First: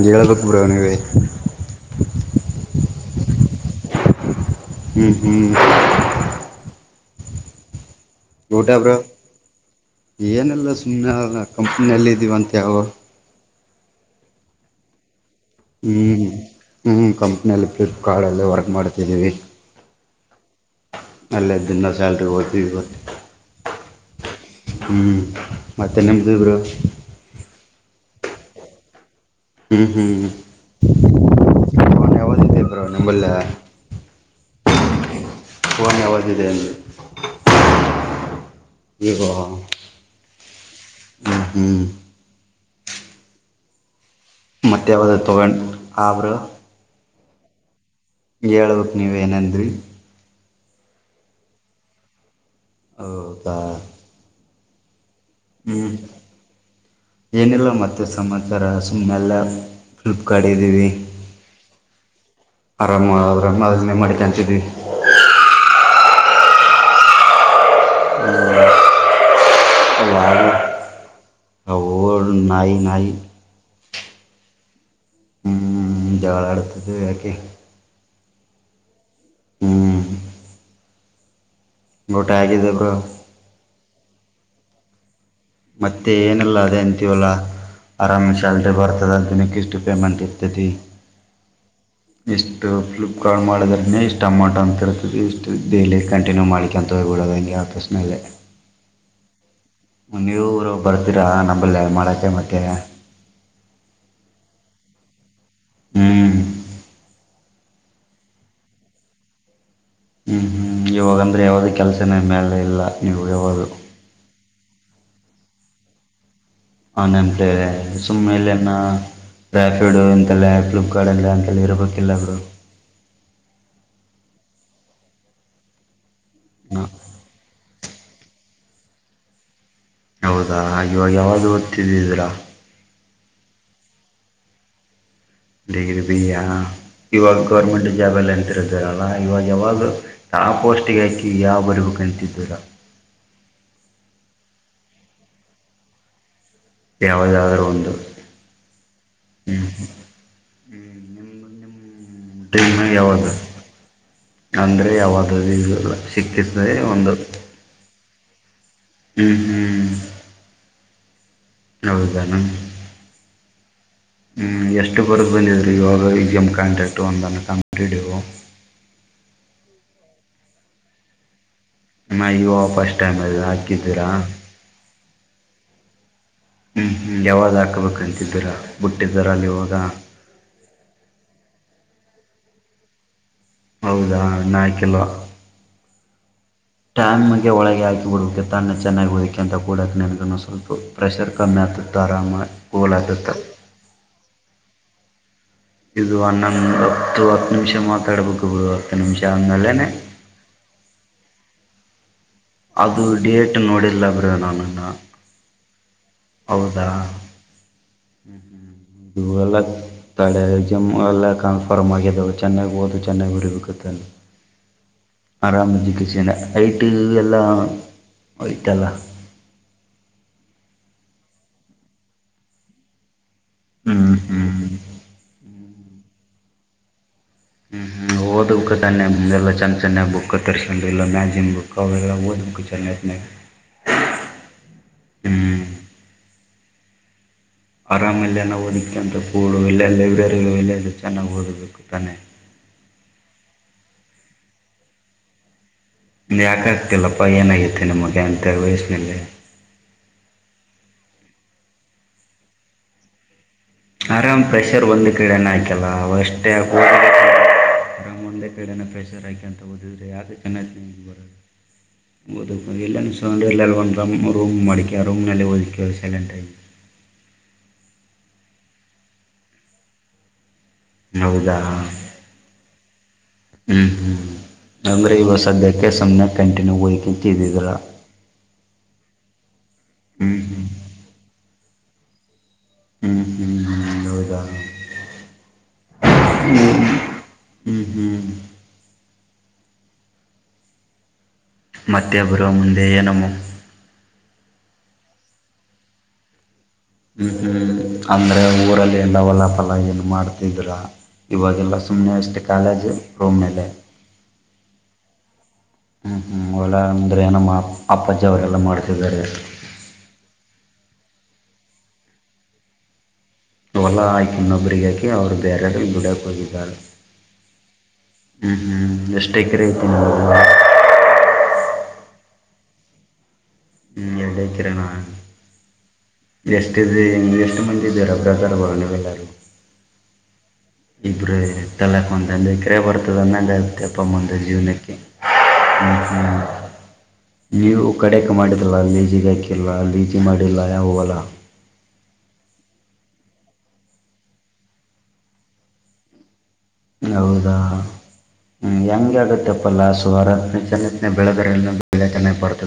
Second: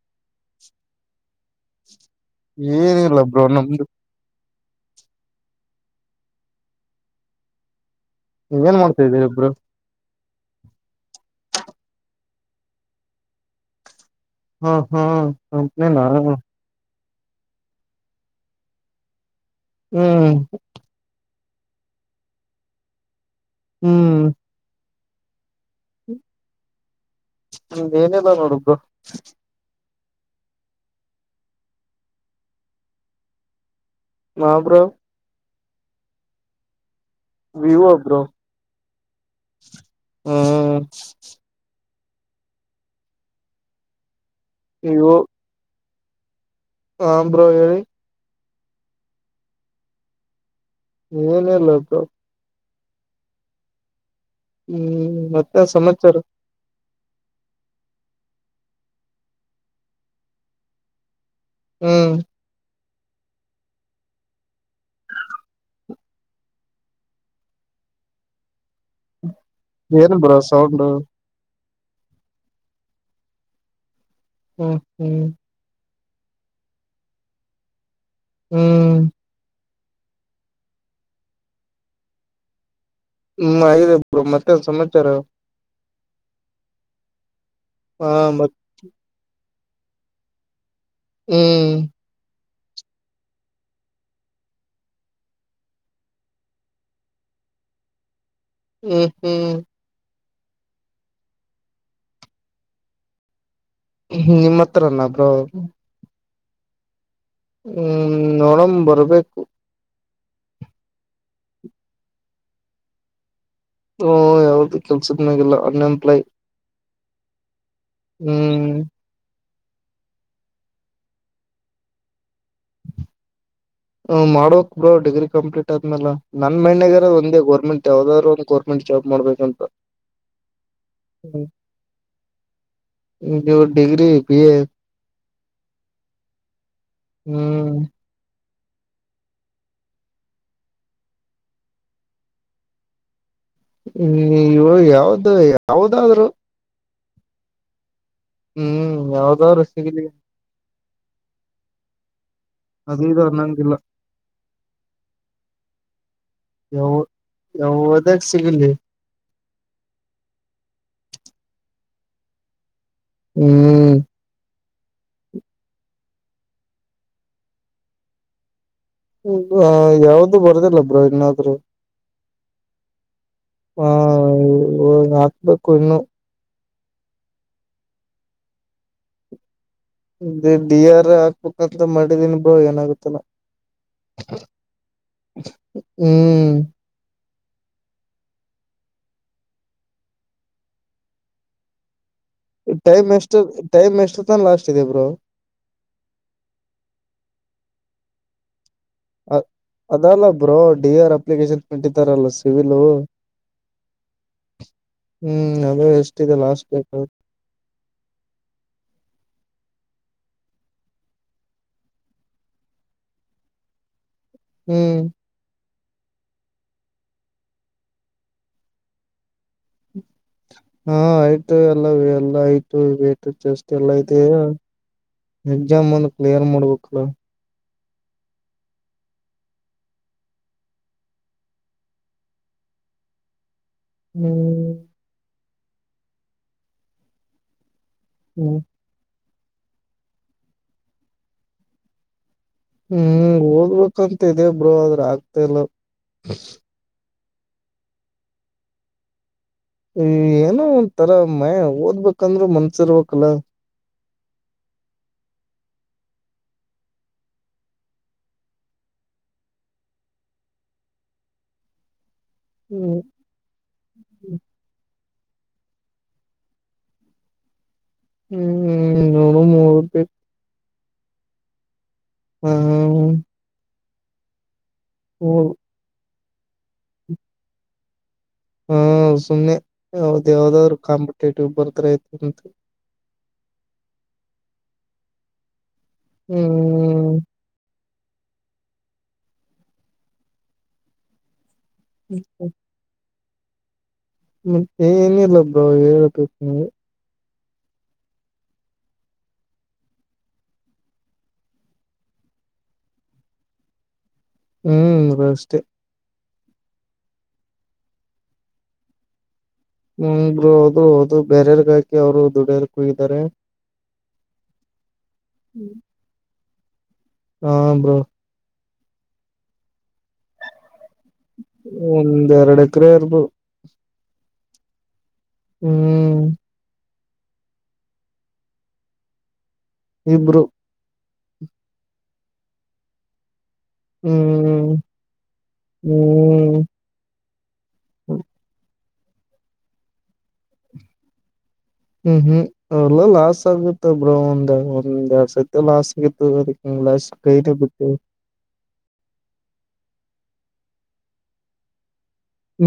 ಇಜಳವಕ ಬರಣ ಹೇಳಿ ಏನ ಇಲ್ಲ ಬ್ರೋ ನಮ್ದು ಹ್ಮ್ ಹ್ಮ್ ಊಟ ಏನ್ ಬ್ರೋ ಮಾಡ್ತಾ ಇದ್ದೀಯಾ ಬ್ರೋ ಏನೆಲ್ಲ ಸುಮ್ಮನೆ ಕಂಪನಿಯಲ್ಲಿ ಇದ್ದೀವ ಅಂತ ಯಾವ ಹ್ಮ ಹಾ ಕಂಪನಿ ನಾ ಹ ಕಂಪನಿಯಲ್ಲಿ ಪ್ಲೀಪ್ಕಾರ್ಡಲ್ಲಿ ವರ್ಕ್ ಮಾಡ್ತಿದ್ದೀವಿ ಹ್ಮ್ ಅಲ್ಲೇ ದಿನ ಸ್ಯಾಲ್ರಿ ಹೋಯಿತಿವಿ ಗೊತ್ತ ಹ್ಮ್ ಹ್ಮ್ ಮತ್ತೆ ನಿಮ್ದ ಬ್ರೋ ಏನಲ್ಲ ನೋಡು ಬ್ರೋ ಹ್ಮ್ ಹ್ಮ್ಬಯಾವ್ದ್ ಇದೆ ಬ್ರೋ ನಿಂಬಲ್ಲ ಮಾ ಪ್ರ್ರ ಫೋನ್ ಯಾವದಿದೆ ಅಂದರೆ ವಿವ ಅ ಬ್ರೋ ವಿವೋ ಹ್ಞೂ ಹ್ಮ ಹ್ಞೂ ಮತ್ತ ಯಾವ್ದ ತಗೊಂಡು ಅವರು ಹ ಬ್ರೋ ಹೇಳಿ ಹೇಳ್ಬೇಕಕ್ು ನೀವೇಏನಂದ್ರರಿ ಏನಲ್ಲಪ್ಪ ಹೌದಾ ಹ್ಮ್ ಮತ್ತೆ ಹ್ಞೂ ಸಮಾಚಾರ ಏನಿಲ್ಲ ಮತ್ತುತ್ತೆ ಸಮಾಚಾರ ಸುಮ್ಮನೆಲ್ಲ ಫ್ಲಿಪ್ಕಾರಾರ್್ಟ್ದೀವಿ ಹ್ಮ್ ಆರಾಮ ಆರಾಮ್ ಅದನ್ನೇ ಮಾಡಿ ಕಾಣಂತಿದ್ವಿ ೇರೆ ಬರಾ ಸೌಂಡ ಹ ನಾಯಿ ನಾಯಿ ಹ್ಮ್ ಹ್ಮ್ ಹ್ಮ್ ಜಾಳ ಅಡ್ತದೆಕೆ ಹ್ಮ್ ಹ್ಮ್ ಊಟ ಆಗಿದೆ ಬ ಹ್ಮ್ ಆದೆ ಮತ್ತೆ ಸಮಾಚಾರ ಮತ್ತೆ ಏನಲ್ಲ ಅದೇ ಅಂತೀವಲ್ಲಾ ಹಾ ಆರಾಮಶ ಮತ್ ಅಲ್ೆ ಬರ್ತದ ಅಂತಿನಕ್ಕೆ ಇಷ್ಟ ಟಿ ಪೇಮೆಂಟ್ ಇತಿ ಹ್ಮ್ ಇಷ್ಟು ಫ್ಲಿಪ್ಕಾರ್ಟ್ ಮಾಡೋದ್ರೆ ಇಷ್ಟು ಟಮೋಟೋ ಅಂತ ಇರ್ತದೆ ಇಷ್ಟು ಡಲಿ ಕಂಟಿನ್ಯೂ ಮಾಡ್ಲಿಕ್ಕೆ ಅಂತ ಹಬಡದು ಆ ಪ್ರೃಷ್ನೇ ಹ್ಮ ಹ್ಮ್ ನೀವರು ಬರ್ತೀರಾ ನಂಬಲ್ಲೇ ಮಾಡಕೆ ಮತ್ತೆ ನಿಮ್ಮ್ ಹತ್ರನ್ರ ಹ್ಮ್ ಹ್ಮ್ ನೋಡ ಬರ್ಬೇಕು ಇವಾಗ ಅಂದ್ರೆ ಯಾವುದ ಕೆಲಸನ ಮೇಲೆ ಇಲ್ಲ ನೀವು ಯಾವದು ಹ್ಮ ಯಾವ್ದು ಕೆಲ್ಸದನ್ಯಾಗಲ್ಲ ಅನ್ಎಂಪ್ಲಾಯ್ ಹ ನೆನ್ಪ್ಲದೆ ಸುಮ್ಮೇಲೆನ್ನ ಹ್ಮ್ ರಾಫಿಡು ಇಂತಲ್ಲೇ ಫ್ಲಿಪ್ಕಾರಡ್ಲ್ಲ ಅಂತಲೇ ಇರಬೇಕಿಲ್ಲ ಅವರು ಮಾಡೋಕ್ ಬೋ ಡಿಗ್ರಿ ಕಂಪ್ಲೀಟ್ ಆದ್ಮೇಲೆ ನನ್ ಮಣ್ಣಾಗರದ ಒಂದ ಗೌರ್ಮೆಂಟ್ ಯಾವದಾದ್ರು ಒಂದು ಗೌರ್ಮೆಂಟ್ ಜಾಬ್ ಮಾಡ್ಬೇಕ ಅಂತ ಹೌದಾ ಹಾಗವಾಗ ಯಾವ್ದೂ ಗೊದತ್ತಿದ್ದಿದೀರಾ ನೀ ಡಿಗ್ರಿ ಬಿ ಎ ಗ್ರಿ ಬಿಯ ಇವಾಗ ಹ್ಮ್ ಗೌರ್ಮೆಂಟ್ ಜಾಬ್ ಎಲ್ಲ ಎಂತಿರೆ ಲ್ಲ ಇವಾಗ ಯಾವಾಗಲ ತ ಪೋಸ್ಟ್ಗೆ ಹಾಕಿ ಯಾವ ಬರಿಗೂ ಕಂತಿದ್ದರ ಹ್ಮ್ ಇವು ಯಾವ್ದು ಯಾವದಾದ್ರು ಯಾವದಾದರೂ ಉಂದು ಹ್ಮ್ ಯಾವ್ದಾದ್ರು ಸಿಗಲಿ ಹ್ಮ್್ಮ ಅದು ಇದು ಅರ್ನ್ನಂಗಂಗಿಲ್ಲ ಅಂದ್ರೆ ಯಾವಾದ್ದ ಇಲ್ಲ ಸಿಕ್ತಿರ್ತದೆ ಒಂದು ದ ಸಿಗಿ ಹ್ಮ್ ಹ್ಮ್ ಹೌದಾನ ಹ್ಮ್ ಹ್ಮ್ ಎಷ್ಟು ಕೊರಗ ಬಂದಿದ್ರಿ ಯಾಗ ಪಿಎಂ ಕಂಟ್ಯಾಕ್ಟ್ ಅವನ್ [unintelligible] ಹೂ ಯಾವ್ದು ಬರದಿಲ್ಲ ಬ್ರೋ ಇನ್ನಾದ್ರು. [unintelligible] ಪಸ್ಟ್ ಟೈಮ್ ಅಲ್ಲಿ ಹ ಹಾಕಿದ್ದೀರಾ. ಇವಾಗ ಹಾಕ್ಬೇಕು ಇನ್ನು ಹ್ಮ್ ಹ್ಮ್ ಯಾವಾಗ್ ಹಾಕ್ಬೇಕಂತಿದ್ದೀರಾ ಬುಟ್ಟಿದಾರ ಅಲ್ಲಿ ಇವಾಗ ಡಿ ಆರ್ ಹಾಕ್ಬೇಕಂತ ಮಾಡಿದಿನ್ ಬ್ರೋ ಏನಾಗುತ್ತೆ ಏನೋ ಹೌದಾ ಇನ್ನ ಹಾಕಿಲ್ಲ ಹ್ಮ್ ಟ್ಯಾಮ್ಗೆ ಒಳಗೆ ಹಾಕಿ ಬಿಡಕ್ಕೆ ತನ್ನೆ ಚೆನ್ನಾಗಿ ಒದಕ್ಕ ಅಂತ ಕುಡ್ಯಾಕ ನಿಮ್ಗೂ ನು ಸ್ವಲ್ಪ ಪ್ರೆಷರ್ ಕಮ್ಮಿ ಆಗ್ತತ ಟೈಮ್ ಎಷ್ಟು ಟೈಮ್ ಎಷ್ಟ ತಾನ ಲಾಸ್ಟ್ ಇದೆ ಬ್ರೋ ಇದು ಹನ್ನೊಂದು ಹತ್ತು ಹತ್ತು ನಿಮಿಷ ಮಾತಾಡ್ಬೇಕು ಬ್ರೋ ಅದಲ್ಲ ಬ್ರೋ ಡಿ ಆರ್ ಅಪ್ಲಿಕೇಶನ್ ಕಟ್ಟಾತ್ತರಲ್ಲ ಅದು ಡೇಟ್ ನೋಡಿಲ್ಲ ಬ್ರೋ ನಾನುನ್ನು ಹ್ಮ್ ಅದು ಎಷ್ಟಿದೆ ಲಾಸ್ಟ್ ಹೌದಾ ಡೇಟ್ ಹ್ಮ ಹ್ಮ ಇದು ಎಲ್ಲಾ ತಡೆ ಎಕ್ಸಾಮ್ ಎಲ್ಲಾ ಕಾಲ್ ಪಾರ್ಮ್ ಆಗಿದ್ದಾವೆ ಚೆನ್ನಾಗ್ ಓದಿ ಚೆನ್ನಾಗ್ ಬರಿಬೇಕಾತ ಹ್ಮ್ ಆರಾಮ್ ಎಜುಕೇಶನ್ ಐಟಿ ಎಲ್ಲಾ ಹೋಯ್ತ ಅಲ್ಲ ಹಾ ಐಟಿ ಎಲ್ಲ ಎಲ್ಲ ಆಯ್ತು ಜಸ್ಟ್ ಎಲ್ಲ ಹ್ಮ್ ಐದು ಹ್ಮ್ ಎಕ್ಸಾಮ್ ಒಂದು ಕ್ಲಿಯರ್ ಮಾಡ್ಬೇಕಲ್ಲ. ಹ್ಮ್ ಹ್ಮ್ ಹೌ ಓದಕ್ಕೆ ತಾನೆ ಮುಂದೆಲ್ಲ ಚೆಂದ ಚೆನ್ನಾಗಿ ಬುಕ್ ತರ್ಸ್ಕೊಂಡ್ ಇಲ್ಲ ಮ್ಯಾಜಿನ್ ಬುಕ್ ಅವೆಲ್ಲ ಓದ್ಬೇಕು ಚೆನ್ನಗಿ ಹ [unintelligible] ಹ್ಮ್ ಹ್ಮ್ ಆರಾಮ ಇಲ್ಲ ನಾ ಹ್ಮ್ ಓದಿಕ್ಕೆ ಅಂತ ಕೂಡ ಎಲ್ಲೆ ಲೈಬ್ರರಿಗಳು ಎಲ್ಲ ಎಲ್ಲ ಚೆನ್ನಾಗಿ ಓದಬೇಕು ತಾನೆ ಹ್ಮ್ ಓದ್ಬೇಕಂತ ಇದೇ ಬ್ರೋ ಆದ್ರೆ ಆಗತ್ತ ಇಲ್ಲ ಯಾಕಾಗ್ತಿಲ್ಲಪ್ಪ ಏನಾಗಿತ್ತು ನಿಮಗೆ ಅಂ ವಯಸ್ನಲ್ಲಿ ಏನೋ ಒಂತರ ಮ ಓದ್ಬೇಕಂದ್ರೂ ಮನಸ್ಸು ಇರಬೇಕು ಅಲ್ಲ ಆರಾಮ್ ಪ್ರೆಶರ್ ಒಂದಕ್ಕೆಲನೆ ಆಕ್ಯಲ್ಲ ಅವು ಅಷ್ಟೇ ನಮ್ಮ ಒಂದೇ ಕಡೆನ ಪ್ರೆಶರ್ ಹಾಕ್ಯಾಂತ ಓದಿದ್ರರೆ ಯಾವುದಕ್ಕನ [unintelligible] ಓದುಕ್ಕೆ ಬರಿಲ್ಲ ಹ್ಮ್ ಅಂದ್ರೆ ಸಣ್ಣ ರೂಮ್ ಮಾಡ್ಕ ರೂಮ್ ನಲ್ಲಿ ಓದಕ್ಕೆ ಸೈಲೆಂಟ್ ಆಗಿ ಹ್ಮ್ ನೂರು ಮೂರ್ ಹೌದಾ ಹೂ ಹ್ಮ್ ಹ್ಮ್ ಹ್ಮ್ ಅಂದ್ರೆ ಇವಾಗ ಸದ್ಯಕ್ಕೆ ಸುಮ್ಮರ್ ಕ್ಯಾಂಟಿನ್ ಹೋಗ್ ತಿಂತಿದ್ದಿದ್ರಾ ಹಾ ಸುಮ್ನೆ ಯಾವ್ದ್ ಹ್ಞೂ ಯಾವ್ದಾದ್ರು ಕಾಂಪಿಟೇಟಿವ್ ಬರದ್ರೆ ಐತು ಅಂತ. ಹ್ಮ್ ಹ್ಮ್ ಹ್ಮ್ ಹೌದ ಹ್ಮ್ ಹ್ಮ್ ಮತ್ತೆ ಬ್ರೋ ಮುಂದೆ ಏನಮ್ ಮತ್ತೆ ಏನಿಲ್ಲ ಬ್ರೋ ಹೇಳಬೇಕು ನೀವೆ ಹ್ಮ್ ಹ್ಮ್ ಅಂದ್ರೆ ಊರಲ್ಲಿ ಹೊಲಫಲ ಏನು ಮಾಡ್ತಿದ್ರ ಇವಾಗೆಲ್ಲ ಸುಮ್ಮನೇ ಅಷ್ಟೇ ಕಾಲೇಜು ರೂಮ್ ಮೇಲೆ ಹ್ಮ್ ವಷ್ಟೆ ಹ್ಮ್ ಹ್ಮ್ ಹೊಲ ಅಂದರೆ ನಮ್ಮ ಅಪ್ಪಾಜ್ಜಿ ಅವರೆಲ್ಲ ಮಾಡ್ತಿದ್ದಾರೆ. ಹ್ಮ್ ಬ್ರೋ ಅದು ಬೇರೆ ಅವರಿಗೆ ಹಾಕಿ ಅವ್ರು ದುಡ್ಯರ್ ಕ್ಕೂ ಇದ್ದಾರೆ. ಹೊಲ ಆಕಿ ಇನ್ನೊಬ್ಬರಿಗೆ ಹಾಕಿ ಅವ್ರು ಬೇರೆಯವರಿಗೆ ದುಡಿಯೊಕ್ಕೆ ಹೋಗಿದ್ದಾರ. ಹಾ ಬ್ರೋ ಹ್ಮ್ ಹ್ಮ್ ಎಷ್ಟು ಎಕರೆ ಐತಿ ನಿಮ್ದು ಒಂದ್ ಎರಡ್ ಎಕರೆ ಇರಬಹುದು ಹ್ಮ್ ಎ ಕಕರ ನಾ ಹ್ಮ್ ಅ ಎಷ್ಟು ಮಂದ ಬೇರ ಅಬ್ರಧರ ಬರನ ಬೆಲ್ಲರು ಇಬ್ಬರು ಇಬ್ರು ತಲಕ ಅಂತ ಅಂದ ಕ್ರೇಪರತಂದ ಅಂದ ಮಪ್ಪಮ್ಮಂದ ಹ್ಮ್ ಜೀವನಕ್ಕೆ ಹ ಹ್ಮ್ ನೀವು ಕಡೆಕ್ ಮಾಡಿದಲ್ಲ ಲೀಜಿಗೆ ಹಾಕಿಲ್ಲ ಲೀಜಿ ಮಾಡಿಲ್ಲ ಯ ಹವಲ್ಲ ಹ್ಮ್ ಹ್ಮ್ ಎಲ್ಲ ಲಾಸ್ ಆಗುತ್ತಬ್್ರ ಒಂದ ಒಂದ್ ಎರಡ್ ಸತಿ ಲಾಸ್ ಆಗಿತ್ತು ಹಾ ಕೈ ಬಿತ್ತು ಹ್ಮ ಹೆಂಗಗೆ ಆಗತ್ತಪ್ಪಲ್ಲಾ ಸು ಅಾರ ಜನತ್ತನನೆ ಬೆಳೆದರೆ ಎಲ್ಲ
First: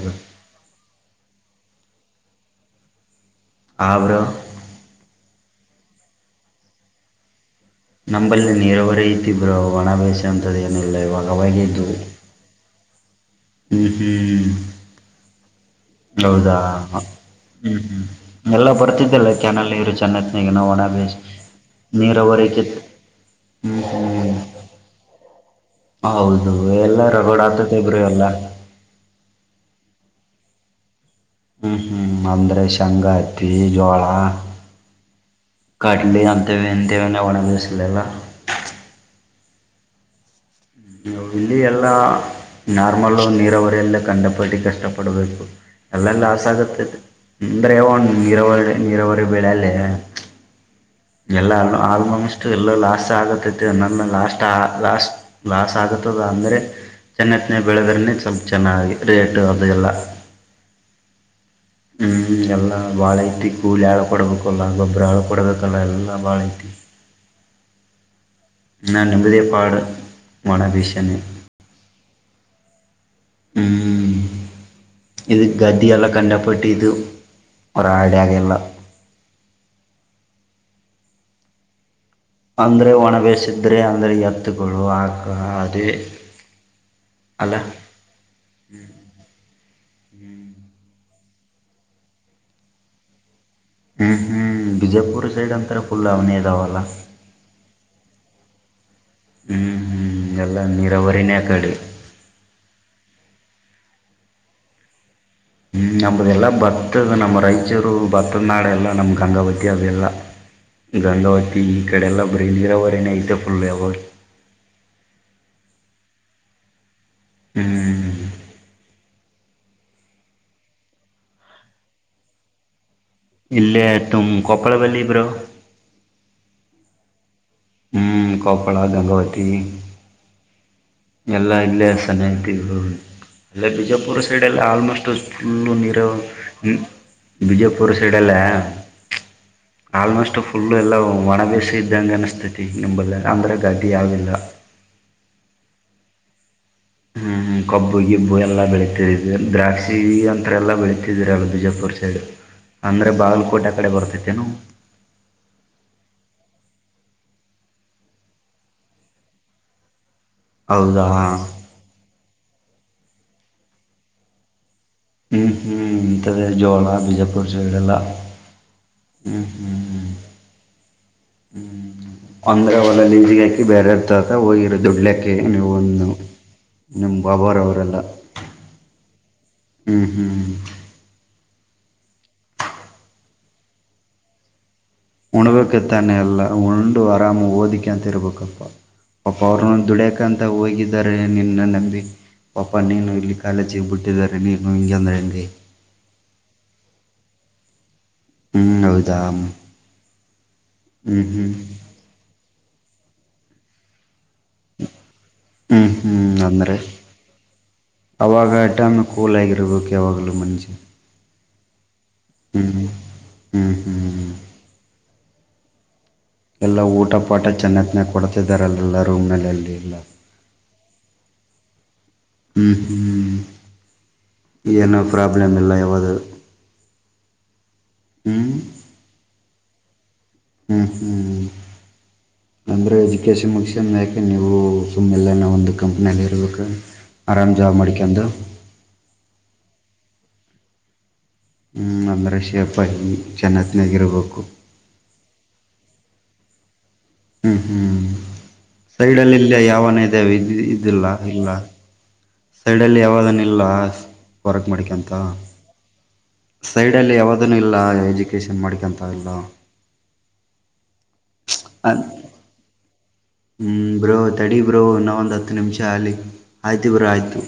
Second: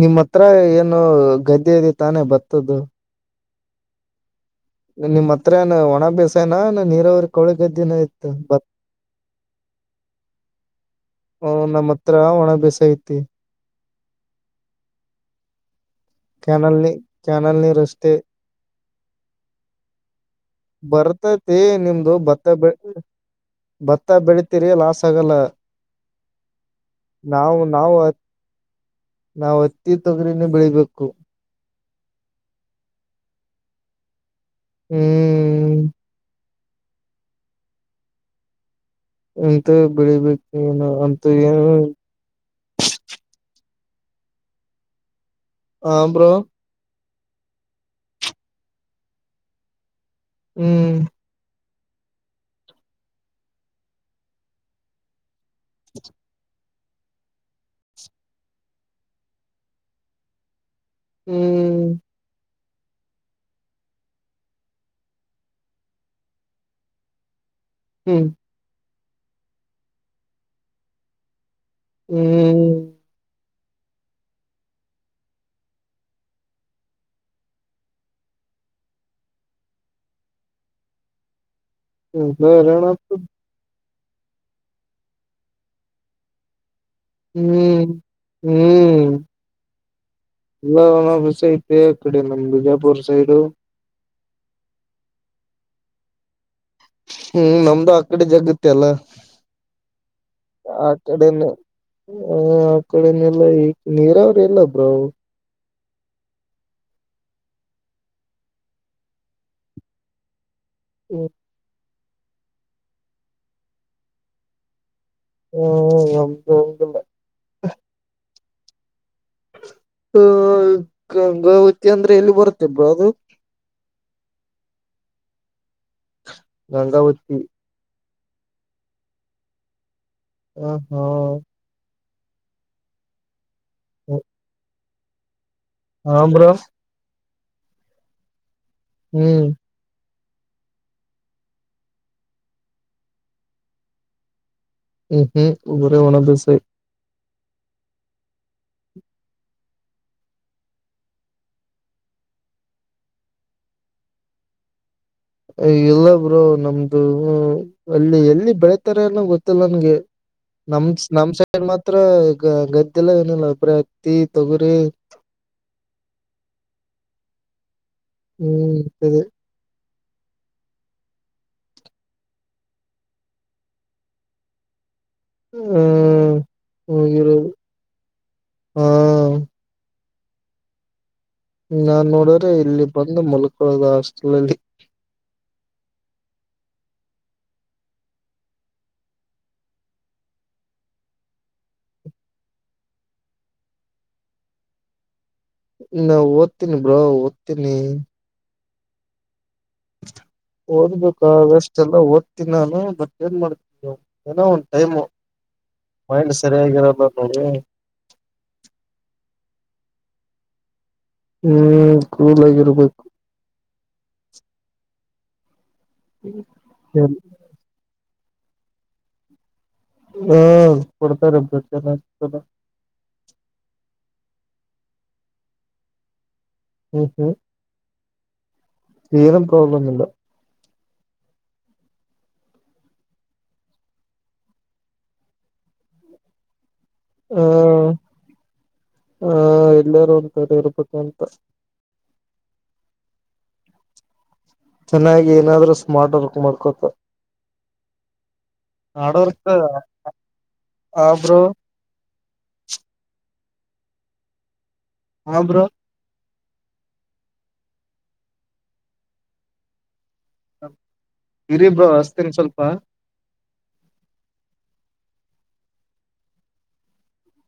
ನಿಮ್ಮ್ ಹತ್ರ ಏನು ಗದ್ದೆದ ತಾನೇ ಬರ್ತದ್ದು ಅವರು ನಿಮ್ ಹತ್ರಏ ಒಣ ಬ್ಯಸಾಯನ ನ ನೀರವ್ರ ಕಳ ದಿನ ನಂಬಲ್ಲಿ ಇಯತ ನೀರಾವರಿ ಐತಿ ಬ್ರೋ ಒಣ ಬೇಸಾಯ ಅಂತದ್ ಏನಿಲ್ಲ ಇವಾಗ ಅವಾಗೆ ನಮ್ಮ ಹತ್ರ ಒಣ ಬೇಸ ಇತ್ತು ಹ್ಮ ಹ್ಮ ಹೌದಾ ಕ್ಯಾನಲ್ ನೀ ಕ್ಯಾನಲ್ ಹ್ಮ್ ನೀರ್ ಅಷ್ಟೇ ಹ್ಮ್ ಎಲ್ಲ ಬರ್ತಿದ್ದಲ್ಲ ಕೆ್ಯಾನಲ್ ನೀರು ಚೆನ್ನ ಬರ್ತತಿ ನಿಮ್ದು ಭತ್ತ ಬೆ ಕಿತ್ ಹ್ಮ್ ಭತ್ತ ಹ್ಮ್ ಬೆಳಿತೀರಿ ಲಾಸ್ಗಲ್ಲ ಹೌದು ಎಲ್ಲ ರಗೋಡ ಆತತಿ ಇಬರು ಎಲ್ಲ ನಾವವು ಅತ್ತಿ ತೊಗ್ರನ ಬೆಳಿಬೇಕು ಹ್ಮ್ ಹ್ಮ್ ಅಂದ್ರೆ ಸಂಗಾತಿ ಜೋಳ ಹ್ಮ್ ಕಡ್ಲಿ ಅಂತ ಅಂತೇವನ ಒಣಭಿಸಲಲ್ಲ ಎಂತ ಬಿಳಿ ಬಿ ನವು ಇಲ್ಲಿ ಎಲ್ಲಾ ನಾರ್ಮಲ್ ನೀರಾವರಿ ಎಲ್ಲ ಕಂಡಪಟ್ಟ ಕಷ್ಟಪಡ್ಬೇಕು ಹ ಎಲ್ಲ ಬ್ರೋ ಲಾಸ್ ಆಗತ್ತ ಅಂದ್ರೆ ಒನ್ ನೀರಾವರಿ ನೀರಾವರಿ ಬೆಳೆ ಅಲ್ಲೇ ಹ್ಮ್ ಎಲ್ಲ ಆಲ್ಮೋಸ್ಟ್ ಎಲ್ಲ ಲಾಸ್ಟ್ ಆಗತ್ತೈತಿ ನ ಲಾಸ್ಟ್ ಲಾಸ್ಟ್ ಲಾಸ ಆಗತದ ಅಂದರೆ ಚೆನ್ನತ್ತನ್ನ ಬೆಳೆದ್ರೇ ಸ್ವಲ್ಪ ಚೆನ್ನಾಗಿ ರಿಯಾಕ್ಟ್ ಅದ ಎಲ್ಲ ಹ್ಮ್ ಹ್ಮ್ ಎಲ್ಲಾ ಬಾಳ ಐತಿ ಕೂಲಿ ಹಾಳ ಕೊಡಡ್ಬೇಕಲ್ಲ ಗೊಬ್ಬರ ಹಾಳು ಕೊಡ್ಬೇಕಲ್ಲ ಎಲ್ಲ ಬಾಳ ಐತಿ ಹ್ಮ್ ನ ನಂಬದ ಪಾಡು ಮಾಡಣಭಷೆ ಹ್ಮ್ ಹ್ಮ್ ಇದು ಗದ ಎಲ್ಲ ಕಂಡಪಟ್ಟು ಇದು ಒ ಆಡೆ ಆಾಗೆಲ್ಲ ಅಂದ್ರೆ ಹ್ಮ್ ಒಣ ಬೇಸಿದ್ರೆ ಅಂದ್ರೆ ಎತ್ತುಗಳು ಆಗ ಅದೇ ಅಲ್ಲ ಹ್ಮ್ ಹ್ಮ್ ಎಲ್ಲ ಒಫ ಇ ಕಡೆ ನಮ್ ಬಿಜಾಪುರ್ ಸೈಡು ಹ್ಮ್ ಹ್ಮ್ ವಿಜಯಪುರ್ ಸೈಡ್ ಅಂತಾರೆ ುಲ್ ಆ ಅವನದಾವ ಹ್ಮ್ ನಮ್ದು ಆ ಕಡೆ ಜಗತ್ತ ಅಲ್ಲ ಹ್ಮ್ ಹ್ಮ್ ಎಲ್ಲ ಆ ಕಡೆ ನೀರಾವರಿನೇ ಆ ಆ ಕಡೆನೆೆಲ್ಲ ನೀರಾವ್ರ ಎಲ್ಲ ಬ್ರೋ ಹ್ಮ ನಮ್ಮದೆ ಎಲ್ಲ ಭತ್ತದ ನಮ್ಮ ರಾಯಚೂರು ಭತ್ತದನಾಾಡು ಎಲ್ಲ ನಮ್ಮ ಗಂಗಾವತಿ ಅದೆಲ್ಲ ಗಂಧಾವತಿ ಈ ಕಡೆಲ್ಲ ಬರಿೀಲಿ ಇರೋವರೇನ ಐತೆ ಫುಲ್ ಯಾವ ಹ್ಮ ನ ಹಲ್ಲ ಹ್ಮ್ ಹ ಗಂಗಾವತಿ ಅಂದ್ರೆ ಎಲ್ಲಿ ಬರುತ್ತೆಬ್ರ ಅದು ಇಲ್ಲೇ ತುಮ ಕೊಪ್ಪಳ ಬಲ್ಲಿ ಇಬ್ರು ಗಂಗಾವತಿ ಹ್ಮಞೂ ಕೊಪ್ಪಳ ಗಂಗಾವತಿ ಹ ಹಾ. ಎಲ್ಲ ಇಲ್ಲೇ ಸನಹಿತಿಗಳು ಅಲ್ಲ ಬಿಜಾಪುರ ಸೈಡ್ ಎಲ್ಲ ಆಲ್ಮೋಸ್ಟ್. ಫುಲ್ಲು ನೀರು ಅವ ಹಾ ಬ್ರೋ ಹ್ಮ ಬಿಜಯಪುರ ಸೈಡಲ್ಲ. ಹ್ಮ್. ಆಲ್ಮೋಸ್ಟ್ ಫುಲ್ಲು ಎಲ್ಲ ಒಣ ಬೇಸ ಇದ್ದಂಗೆ ಅನಿಸ್ತೈತಿ ನಿಂಬಲ್ಲ ಅಂದ್ರೆ ಗಡ್ಡಿ ಯಾವಿಲ್ಲ. ಹ್ಮ್ ಹ್ಮ್ ಊರೇ ಒಣ ದಸೈ. ಹ್ಮ ಹ. ಕಬ್ಬು ಗಿಬ್ಬು ಎಲ್ಲ ಬೆಳೀತಿದ ದ್ರಾಕ್ಷಿ ಅಂತ್ರ ಎಲ್ಲ ಬೆಳೀತಿದರಲ್ಲ ಬಿಜಾಪುರ ಸೈಡು. ಅಂದ್ರೆ ಬಾಗಲ್ಕೋಟೆ ಕಡೆ ಬರ್ತತೆೇನು. ಇಲ್ಲ ಬ್ರೋ ನಮ್ದು ಅಲ್ಲಿ ಎಲ್ಲಿ ಬೆಳತಾರೆ ಅನ್ನೋ ಗೊತ್ತಿಲ್ಲ ನನ್ಗೆ. ನಮ್ ಹೌದಾ ನಮ್ ಸೈಡ್ ಮಾತ್ರ ಈಗ ಗದ್ದೆಲ್ಲ ಏನಿಲ್ಲ ಒಬ್ರ ಹತ್ತಿ ತೊಗುರಿ. ಹ್ಮ್ ಹ್ಮ್ ಇಂತದ ಜೋಳ ಬಿಜಾಪುರ್ ಸೈಡೆಲ್ಲಾ. ಹ್ಮ್ ಅದೆ. ಹ್ಮ್. ಹ್ಮ ಅಂದ್ರೆ ಒಲ್ಲ ಲಿಂಜಿಗಾಕಿ ಬೇರೆರ್ ಜೊತೆ ಹೋಗಿರ ದುಡ್ಲೆಕ. ತೆ ನೀವು ಒಂದು ಹ್ಮ್ ನಿಮ್ ಹೋಗಿರೋದು ಬಾಬಾರವರೆಲ್ಲ. ಹಾ ಹ್ಮ್ ಹ್ಮ್. ನಾನ್ ನೋಡ್ರೆ ಇಲ್ಲಿ ಬಂದು ಮುಲ್ಕಳದು ಹಾಸ್ಟೆಲ್ಲ್ಲಿ. ಉಣ ಬೇಕು ತಾನೆ ಎಲ್ಲ ಉಂಡು ಅರಾಮ ಓದಿಕಾಂತೀರ್ಬೇಕಕ್ಪ್ಪ. ಪಾಪಾ ಅವರು ದುಡಿಯಕ ಅಂತ ಹೋಗಿದ್ದಾರೆ ನಿನ್ನ ನಂಬಿ. ಪಾಪ ನೀನು ಇಲ್ಲಿ ಕಾಲೇಜಿಗೆ ಬಿಟ್ಟಿದ್ದಿದ್ದಾರೆ ನೀನು ಹಿಂಗೆ ಅಂದರೆ ಹೆಂಗೆ. ನಾ ಓದ್ತೀನಿ ಬ್ರೋ ಓದ್ತೀನಿ. ಹ್ಮ್ ಹೌದಾ. ಹ್ಞೂ ಓದ್ಬೇಕಾಷ್ಟೆಲ್ಲ ಓದ್ತೀನಿ ನಾನು ಬಟ್ ಏನ್ ಮಾಡ್ತನಿ. ಏನೋ ಒನ್ ಟೈಮ್. ಹ್ಮ್ ಮೈಂಡ್ ಹ್ಮ್ ಅಂದ್ರೆ ಸರಿಯಾಗಿರಲ್ಲ ನೋಡಿ ಅವಾಗ ಟೈಂ ಕೂಲ ಆಗ. ಇರ್ಬೇಕು ಯಾವಾಗಲು ಮನುಷ್ಯ. ಹ್ಮ್ ಹ್ಞೂ ಕುಲಾಗಿರ್ಬೇಕು. ಹ್ಞೂ ಹ್ಞೂ ಎಲ್ಲಾ ಊಟ ಪಾಟ ಚೆನ್ನತ್ನ ಕೊಡ್ತಿದಿದ್ದಾರೆ ಅಲ್ಲೆಲ್ಲ ರೂಮ್ ನಲ್ಲಿ ಅಲ್ಲಿ. ಎಲ್ಲ ಹ್ಮ ಕೊಡ್ತಾರೆ [inaudible] ಏನ ಪ್ರಾಬ್ಲಮ್ ಇಲ್ಲ ಯಾವದು. ಹ್ಮ್ ಹ್ಮ್. ಹ್ಮ್. ಎನು ಪ್ರೋಬ್ಲಮ ಇಲ್ಲ. ಹ್ಮ್ ಹ್ಮ್ ಹ. ಅಂದ್ರೆ ಎಜುಕೇಶನ್ ಮುಗೀಸನ್ ಮ್ಯಕೆ ನೀವು ಸುಮ್ಮ್ನೆಲ್ಲನ ಒಂದು ಕಂಪ್ನಿಯಲ್ಲಿ ಇರ್ಬೇಕ. ಆ ಆರಾಮ ಜಾಬ್ ಮಾಡ್ಕೆಂದು. ಎಲ್ಲಾರೂ ಅಂತಾರೆ ಇರ್ಬೇಕು ಅಂತ. ಹ್ಮ್ ಅಂದ್ರೆ ಶೇಪ ಆಗಿ ಚೆನ್ನತಿನಾಗಿ ಇರ್ಬೇಕು. ಚೆನ್ನಾಗಿ ಏನಾದ್ರೂ ಸ್ಮಾರ್ಟ ವರ್ಕ್ ಮಾಡ್ಕೊತ. ಹ್ಮ್ ಹ್ಮ್ ಹಾರ್ಡ್ ಸೈಡ್ಲ್ಲಿ ವರ್ಕ್ ಇಲ್ಲಿಯ ಯಾವನ ಇದೆ ಇದ ಇದಿಲ್ಲ ಆ ಬ್ರೋ ಇಲ್ಲ. ಸೈಡ್ ಅಲ್ಲಿ ಯಾವದನ್ ಇಲ್ಲ ವರ್ಕ್. ಮಾಡಿಕಂತ ಹಾ ಬ್ರೋ ಸೈಡ್ ಅಲ್ಲಿ ಯಾವ್ದ. ಅದನ್ನ ಇಲ್ಲ ಎಜುಕೇಷನ್ ಮಾಡಿಕೊಂತ ಇಲ್ಲ. ಇರಿ ಬ್ರೋ ಹಚ್ತಿನಿ ಸ್ವಲ್ಪ. ಹ್ಮ ಬ್ರೋ ತಡಿ ಬ್ರೋ ಇನ್ನ ಒಂದು ಹತ್ತು ನಿಮಿಷ ಅಲ್ಲಿ ಆಯ್ತು ಬ್ರೋ ಆಯ್ತು.